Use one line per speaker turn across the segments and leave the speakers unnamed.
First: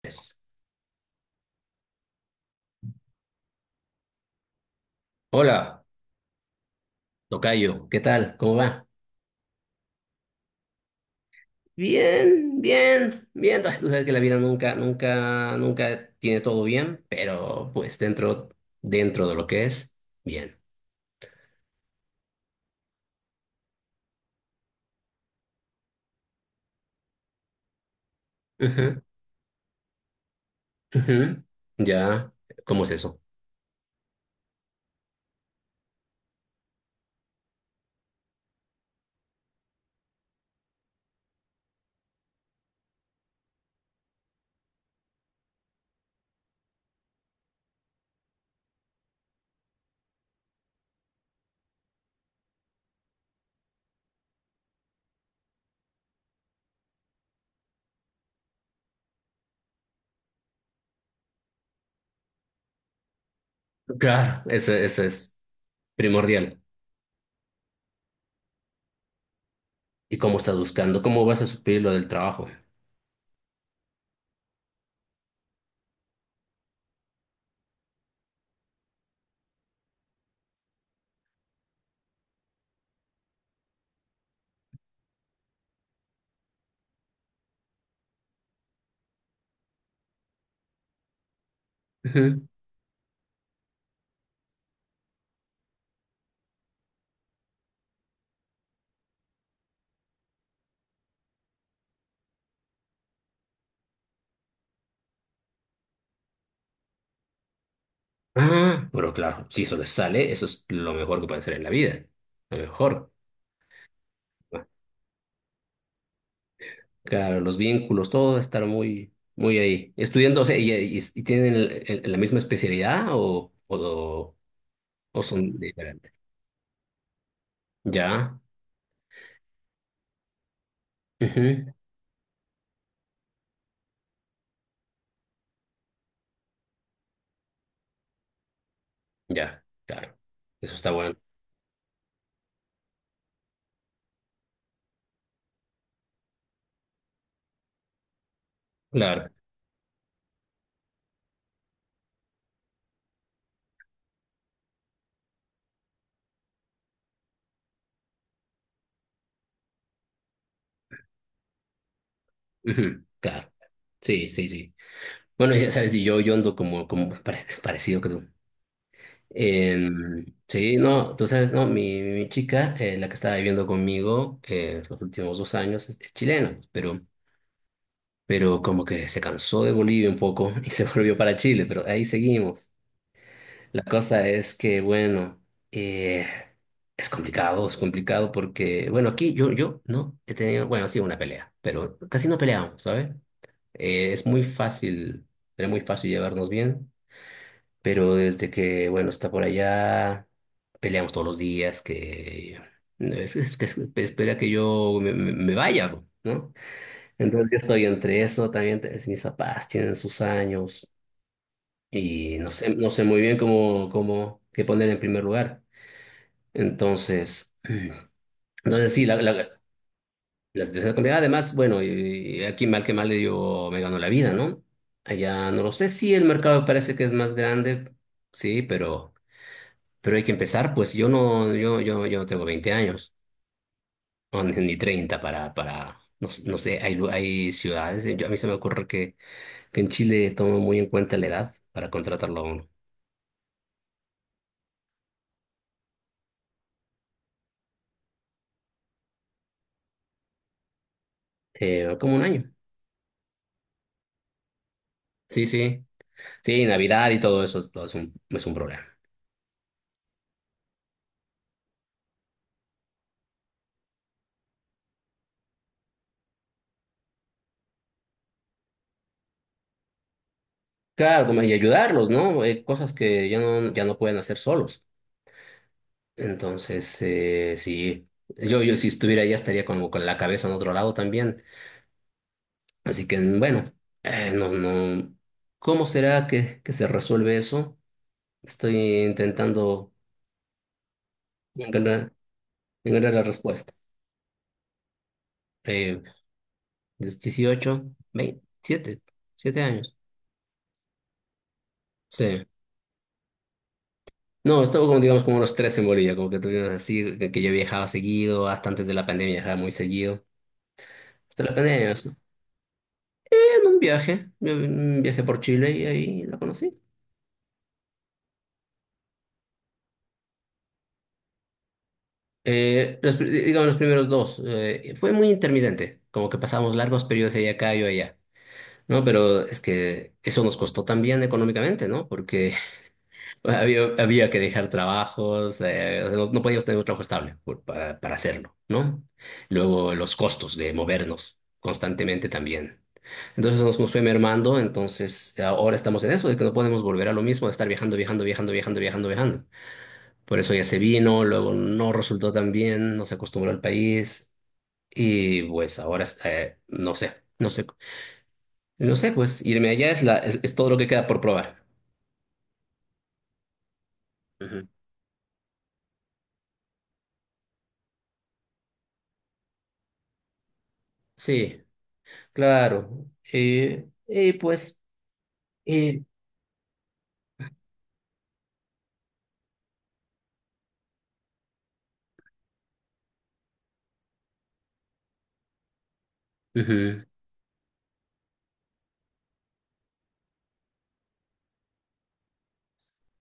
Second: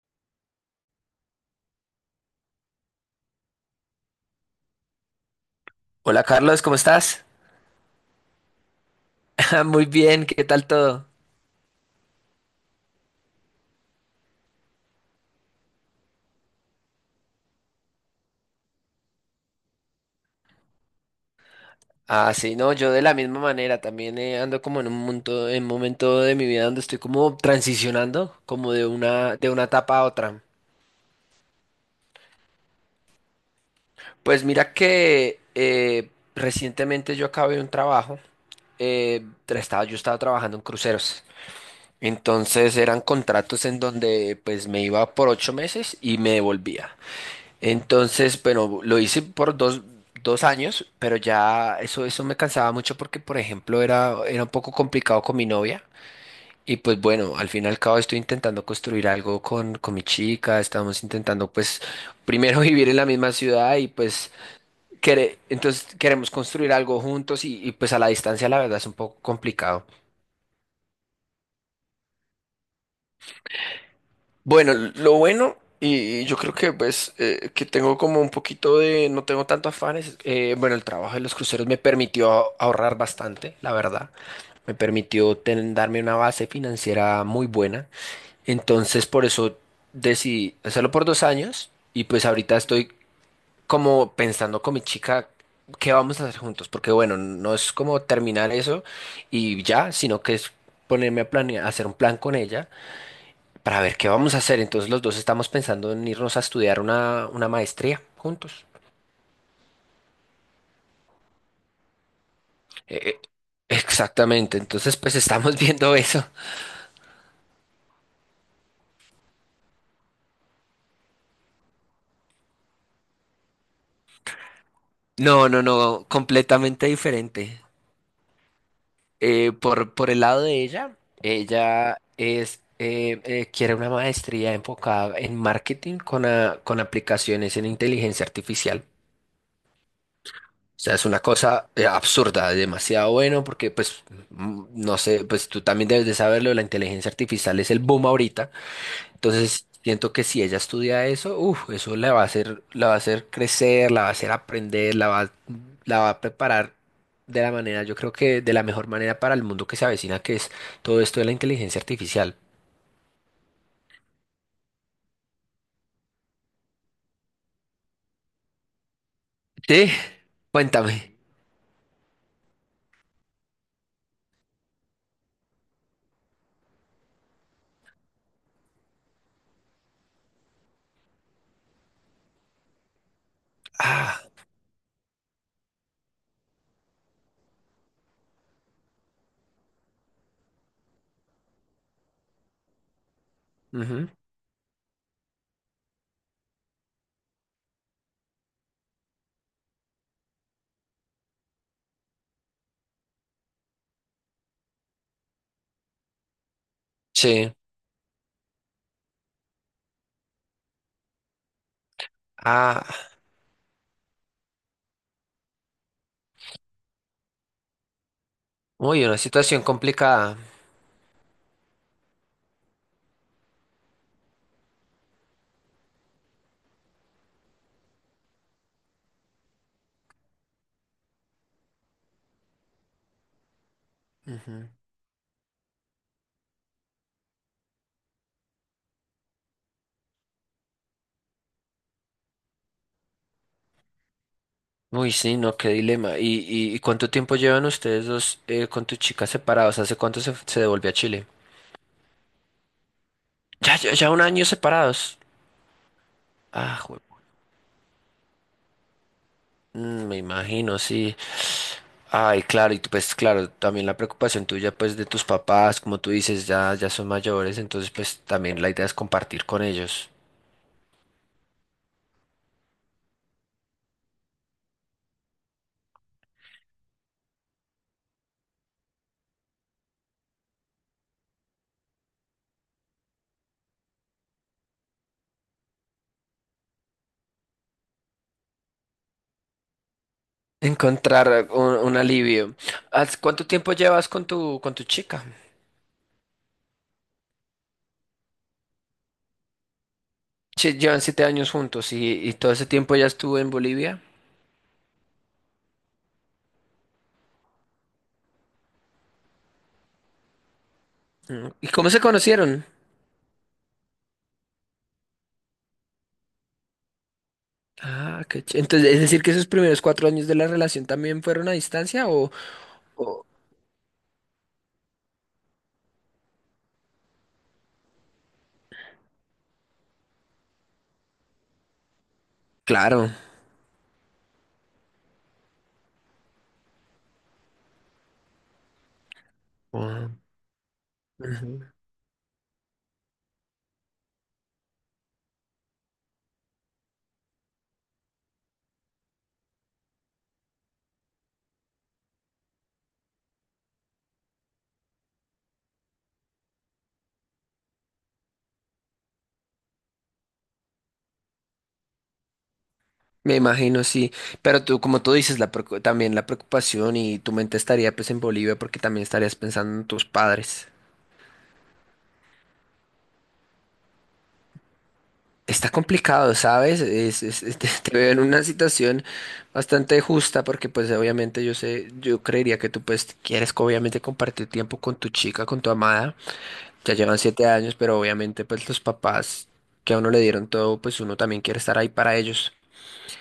Pues. Hola,
Hola Carlos, ¿cómo estás?
tocayo, ¿qué tal? ¿Cómo va?
Muy bien, ¿qué tal todo?
Bien, bien, bien. Ay, tú sabes que la vida nunca, nunca, nunca tiene todo bien, pero pues dentro de lo que es, bien.
Ah, sí, no, yo de la misma manera también ando como en un momento, en momento de mi vida donde estoy como transicionando, como de
Ujú,
una, de una etapa a otra.
ujú. Ya, ¿cómo es eso?
Pues mira que recientemente yo acabé un trabajo. Yo estaba trabajando en cruceros, entonces eran contratos en donde pues me iba por 8 meses y me devolvía. Entonces, bueno, lo hice por dos años, pero ya eso me cansaba mucho porque, por ejemplo, era un poco complicado con mi novia. Y pues bueno, al fin y al cabo estoy intentando construir algo con mi chica, estamos intentando pues primero vivir en la misma ciudad y pues
Claro, eso es
entonces queremos
primordial.
construir algo juntos y pues a la distancia la verdad es un poco complicado.
¿Y cómo estás buscando? ¿Cómo vas a suplir lo del trabajo?
Bueno, lo bueno, y yo creo que pues que tengo como un poquito de, no tengo tanto afanes. Bueno, el trabajo de los cruceros me permitió ahorrar bastante, la verdad, me permitió darme una base financiera muy buena, entonces por eso decidí hacerlo por 2 años y pues
Ujú.
ahorita estoy como pensando con mi chica qué vamos a hacer juntos, porque bueno, no es como terminar eso y ya, sino que es ponerme a planear, hacer un plan con ella para ver qué vamos a hacer. Entonces los dos estamos pensando en irnos a estudiar una maestría juntos.
Ah, pero claro, si eso les sale, eso es lo mejor que puede hacer en la vida. Lo mejor.
Eh, eh, Exactamente, entonces pues estamos viendo eso.
Claro, los vínculos, todo estar muy, muy ahí. Estudiando, o sea, y tienen la misma especialidad o
No,
son
no, no,
diferentes.
completamente diferente.
Ya,
Por el lado de ella,
ujú,
ella quiere una maestría enfocada en marketing con, con aplicaciones en inteligencia artificial.
ya, claro. Eso
O
está
sea, es
bueno.
una cosa absurda, demasiado bueno, porque pues, no sé, pues tú también debes de saberlo, la inteligencia artificial es el boom ahorita.
Claro,
Entonces, siento que si ella estudia eso, uf, eso la va a hacer, la va a hacer crecer, la va a hacer aprender, la va a preparar de la manera, yo creo que de la mejor manera para el mundo que se avecina, que es todo esto de la inteligencia artificial.
ujú, claro. Sí, sí, sí. Bueno, ya sabes, y yo ando como parecido que tú.
Sí,
Sí, no,
cuéntame.
tú sabes, no, mi chica, la que estaba viviendo conmigo los últimos 2 años, es chilena, pero como que se cansó de Bolivia un poco y se volvió para Chile, pero ahí seguimos. La
Ah,
cosa es que, bueno, eh, es complicado porque, bueno, aquí yo no he tenido, bueno, sí, una pelea, pero casi no peleamos, ¿sabes?
ujú.
Es muy fácil, era muy fácil llevarnos bien, pero desde que, bueno, está por allá, peleamos todos los días, que es- que es- espera que yo me vaya, ¿no? Entonces
Sí.
yo estoy entre eso, también mis papás tienen sus años y no sé,
Ah,
no sé muy bien qué poner en primer lugar. Entonces, entonces
uy,
sí, la,
una
la,
situación complicada.
la situación es complicada. Además, bueno, y aquí mal que mal le digo, me ganó la vida, ¿no? Allá no lo sé, sí, el mercado parece que es más grande, sí, pero hay que empezar, pues yo no tengo 20 años, o ni
Ujú.
ni 30 para, no, no sé, hay ciudades, a mí se me ocurre que en Chile toman muy en cuenta la edad para contratarlo a uno.
Uy, sí, no, qué dilema. ¿Y cuánto tiempo llevan ustedes dos con tu chica separados? ¿Hace cuánto se devolvió a Chile?
Como un año.
Ya, ya, ya un año separados.
Sí, sí. Sí,
Ah.
Navidad y todo eso es un problema.
Mm, me imagino, sí. Ay, claro, y tú, pues claro, también la preocupación tuya, pues de tus papás, como tú dices, ya, ya son mayores, entonces pues también la idea es compartir con ellos.
Claro, como, y ayudarlos, ¿no? Cosas que ya no pueden hacer solos. Entonces, sí, yo si estuviera allá estaría como con la cabeza en otro lado también. Así que, bueno, no, no. ¿Cómo será que se resuelve eso? Estoy intentando
Encontrar un
encontrar,
alivio.
encontrar la
Cuánto
respuesta.
tiempo llevas con tu chica?
Eh, los 18, 27, 7 años.
Che, llevan 7 años juntos y
Sí.
todo ese tiempo ya estuvo en Bolivia.
No, estuve como, digamos, como unos tres en Bolivia, como que tuvimos así, que yo viajaba seguido, hasta antes de la pandemia viajaba muy seguido. Hasta
Mm,
la
¿y cómo
pandemia, o
se conocieron?
en un viaje, yo un viaje por Chile y ahí la conocí.
Ah, entonces, es decir que esos primeros 4 años de la relación también fueron a distancia
Eh, los,
o-
pri- digamos, los primeros dos, fue muy intermitente, como que pasábamos largos periodos allá acá, yo allá. No, pero es que eso nos costó también económicamente, ¿no? Porque
Claro.
había que dejar trabajos, o sea, no podíamos tener un trabajo estable para hacerlo, ¿no? Luego
Wow.
los costos de movernos constantemente también. Entonces nos fue mermando, entonces ahora estamos en eso, de que no podemos volver a lo mismo, de estar viajando, viajando, viajando, viajando, viajando, viajando. Por eso ya se vino, luego no resultó tan bien, no se acostumbró al país y pues ahora no sé, pues irme allá es todo lo que queda por probar.
Me imagino, sí, pero
Ujú.
tú, como tú dices, también la preocupación y tu mente estaría pues en Bolivia porque también estarías pensando en tus padres.
Sí. Claro, y pues,
Está
eh,
complicado, ¿sabes? Te veo en una situación bastante justa porque pues obviamente yo sé, yo creería que tú pues quieres obviamente compartir tiempo con tu chica, con tu amada, ya
ujú,
llevan 7 años, pero obviamente pues los papás que a uno le dieron todo, pues uno también quiere estar ahí para ellos.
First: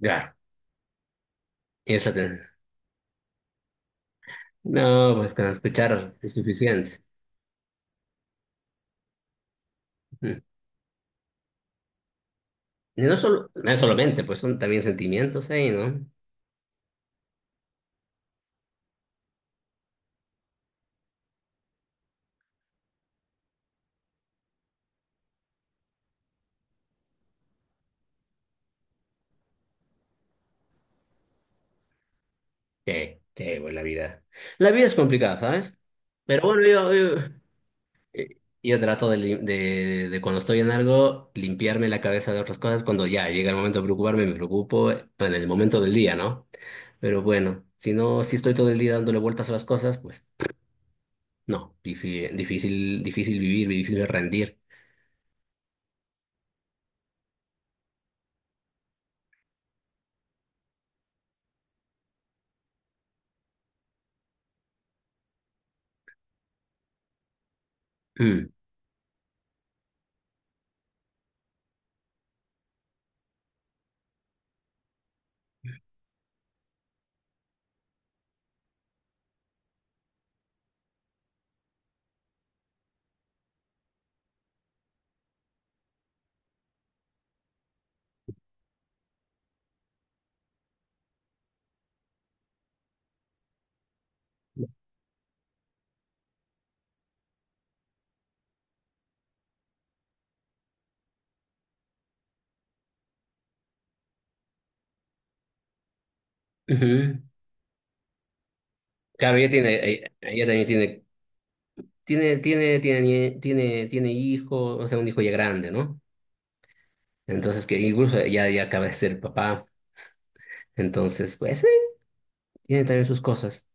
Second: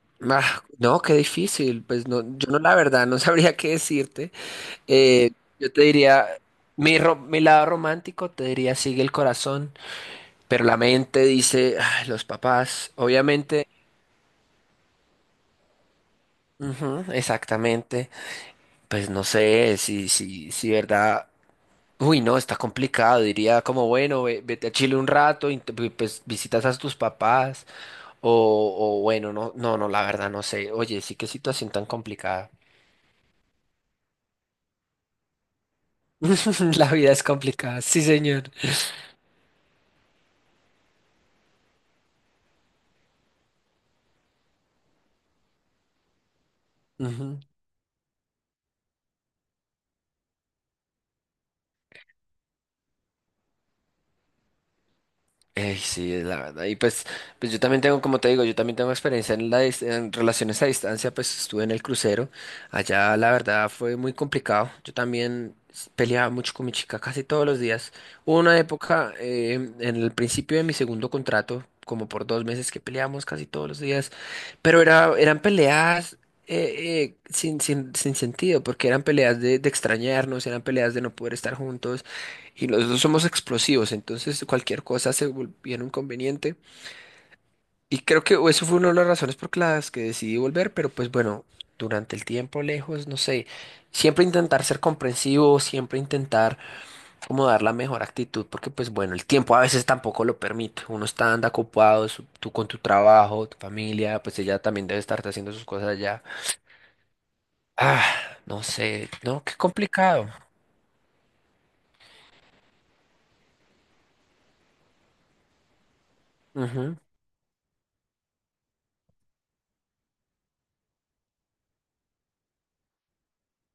claro,
Ah, no, qué difícil, pues
eso
no,
te-
yo no la verdad no sabría qué decirte.
no,
Eh,
pues con
yo te
escuchar
diría,
es suficiente.
mi lado romántico te diría sigue el corazón,
Ujú.
pero la mente dice, "Ay, los papás,
Y no solo,
obviamente",
no es solamente, pues son también sentimientos ahí, ¿no?
ujú, exactamente, pues no sé, si verdad, uy, no, está complicado, diría como, bueno, vete a Chile un rato, y pues visitas a tus papás, o, o bueno, no, no, no, la verdad, no sé, oye, sí, qué situación tan complicada.
Sí, sí, pues la vida. La vida es complicada, ¿sabes? Pero bueno,
La vida es complicada, sí,
eh,
señor.
yo trato de cuando estoy en algo, limpiarme la cabeza de otras cosas. Cuando ya llega el momento de preocuparme, me preocupo en el momento del día, ¿no? Pero
Ujú.
bueno, si no, si estoy todo el día dándole vueltas a las cosas, pues. No, difícil, difícil vivir, difícil rendir.
Ey, sí, es la verdad. Y pues, pues yo también tengo, como te digo, yo también tengo experiencia en relaciones a distancia, pues estuve en el crucero. Allá la verdad fue muy complicado. Yo también peleaba mucho con mi chica casi todos los días. Hubo
Mm,
una época en el principio de mi segundo contrato, como por 2 meses que peleábamos casi todos los días, pero era, eran peleas sin sentido, porque eran peleas de extrañarnos, eran peleas de no poder estar juntos y los dos somos explosivos, entonces cualquier cosa se volviera un conveniente. Y creo que eso fue una de las razones por las que decidí volver, pero pues bueno, durante el tiempo lejos, no sé, siempre intentar ser comprensivo, siempre intentar como dar la mejor actitud, porque pues bueno, el tiempo a veces tampoco lo permite. Uno está anda ocupado, tú con tu trabajo, tu familia, pues ella también debe estar haciendo sus cosas allá.
ujú.
Ah, no sé,
Claro,
no, qué complicado.
ella también tiene hijo, o sea, un hijo ya grande, ¿no?
Ujú.
Entonces, que incluso ya acaba de ser papá. Entonces, pues sí, tiene también sus cosas.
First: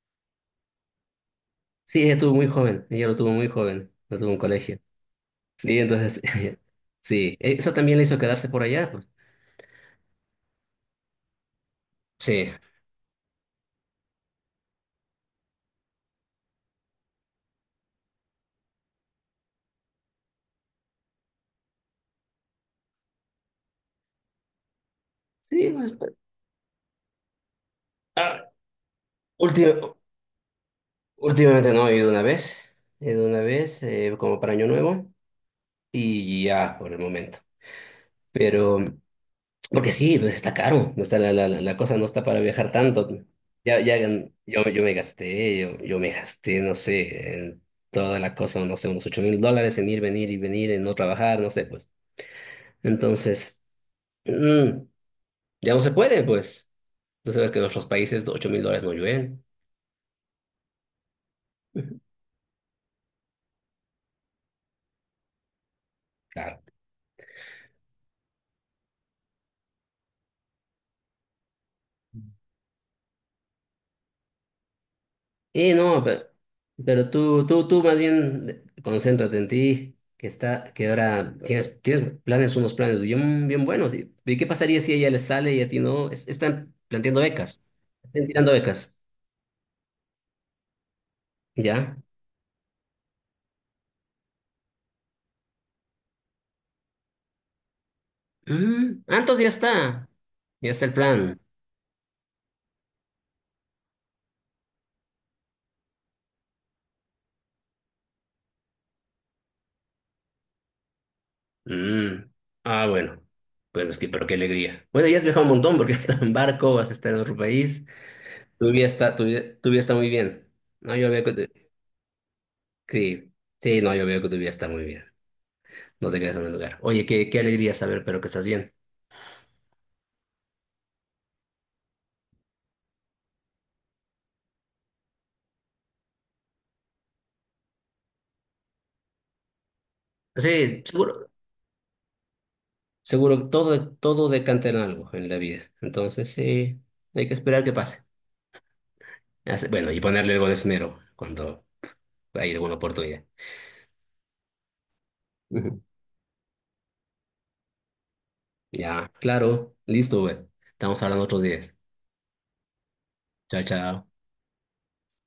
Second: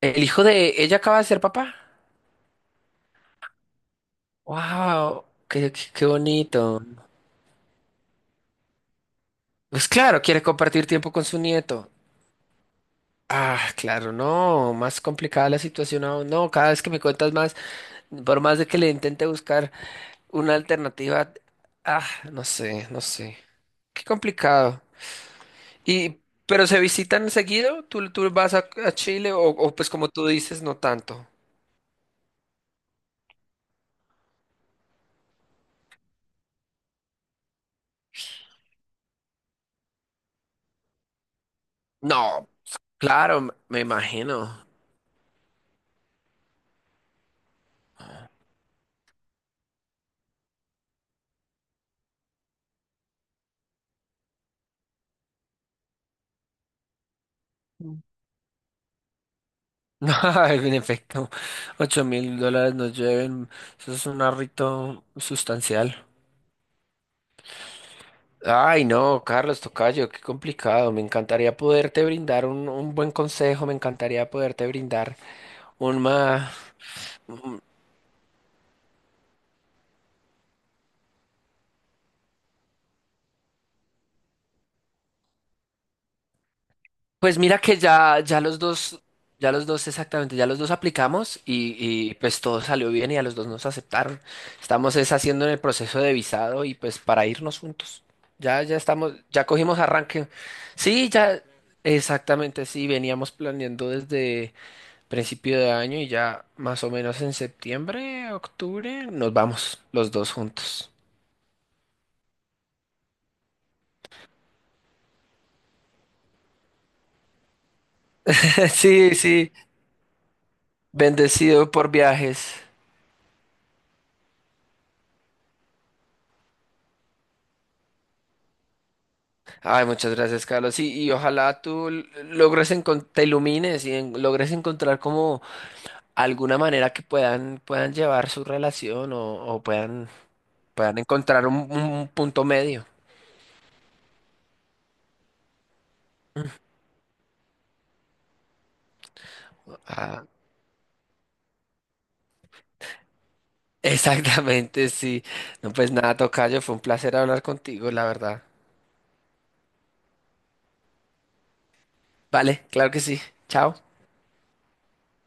El hijo de ella acaba de ser papá.
Sí, ella tuvo muy joven, ella lo tuvo muy joven, lo tuvo en colegio.
Wow, qué,
Sí,
qué, qué
entonces,
bonito.
sí, eso también le hizo quedarse por allá, pues.
Pues claro, quiere compartir tiempo con su nieto.
Sí.
Ah, claro, no, más complicada la situación aún. No, cada vez que me cuentas más, por más de que le intente buscar una alternativa, ah, no sé, no sé. Qué complicado.
Sí,
Y, pero se visitan seguido, tú
ah,
vas a Chile o pues
última-
como tú dices, no tanto.
Últimamente no, he ido una vez como para Año Nuevo y ya por el momento. Pero, porque sí, pues está caro, no está la cosa no está para
No,
viajar tanto.
claro,
Ya,
me
ya, yo,
imagino.
yo me gasté, yo me gasté, no sé, en toda la cosa, no sé, unos $8.000 en ir, venir y venir, en no trabajar, no sé, pues. Entonces, mm, ya no se puede, pues. Tú sabes que en nuestros países $8.000 no llueven.
En efecto, $8,000 nos lleven. Eso es un arrito sustancial.
Claro.
Ay, no, Carlos Tocayo, qué complicado. Me encantaría poderte brindar un buen consejo, me encantaría poderte brindar
Y no, pero,
una,
pero tú más bien concéntrate en ti, que ahora tienes planes, unos planes bien, bien buenos. ¿Y qué pasaría si a ella les sale y a ti no? Están planteando
pues mira
becas,
que
están tirando becas,
ya los dos exactamente, ya los dos aplicamos
¿ya?
y pues todo salió bien y a los dos nos aceptaron. Estamos es haciendo en el proceso de visado y pues para irnos juntos. Ya,
Ah, entonces
ya cogimos arranque.
ya está el
Sí,
plan.
ya, exactamente, sí, veníamos planeando desde principio de año y ya más o menos en septiembre, octubre, nos vamos los dos juntos.
Mm, ah, bueno, es que, pero qué alegría. Bueno, ya has viajado un montón porque vas a estar en barco, vas a estar en otro país. Tu vida
Sí,
está, tu vida,
sí,
tu vida está muy bien. No, yo veo que tu-
bendecido por viajes.
sí, sí, no, yo veo que tu vida está muy bien. No te quedas en el lugar. Oye, qué alegría saber, pero que estás bien.
Ay, muchas gracias, Carlos. Y ojalá tú logres te ilumines y logres encontrar como alguna manera que puedan, puedan llevar su relación o puedan,
Sí,
puedan
seguro,
encontrar un punto medio.
seguro todo decanta en algo en la vida. Entonces, sí, hay que esperar que pase. Bueno, y
Ah,
ponerle algo de esmero cuando hay alguna oportunidad.
exactamente, sí. No,
Ujú.
pues nada, tocayo, fue un placer hablar contigo, la verdad.
Ya, claro, listo, güey. Estamos hablando otros días.
Vale, claro que sí.
Chao,
Chao.
chao.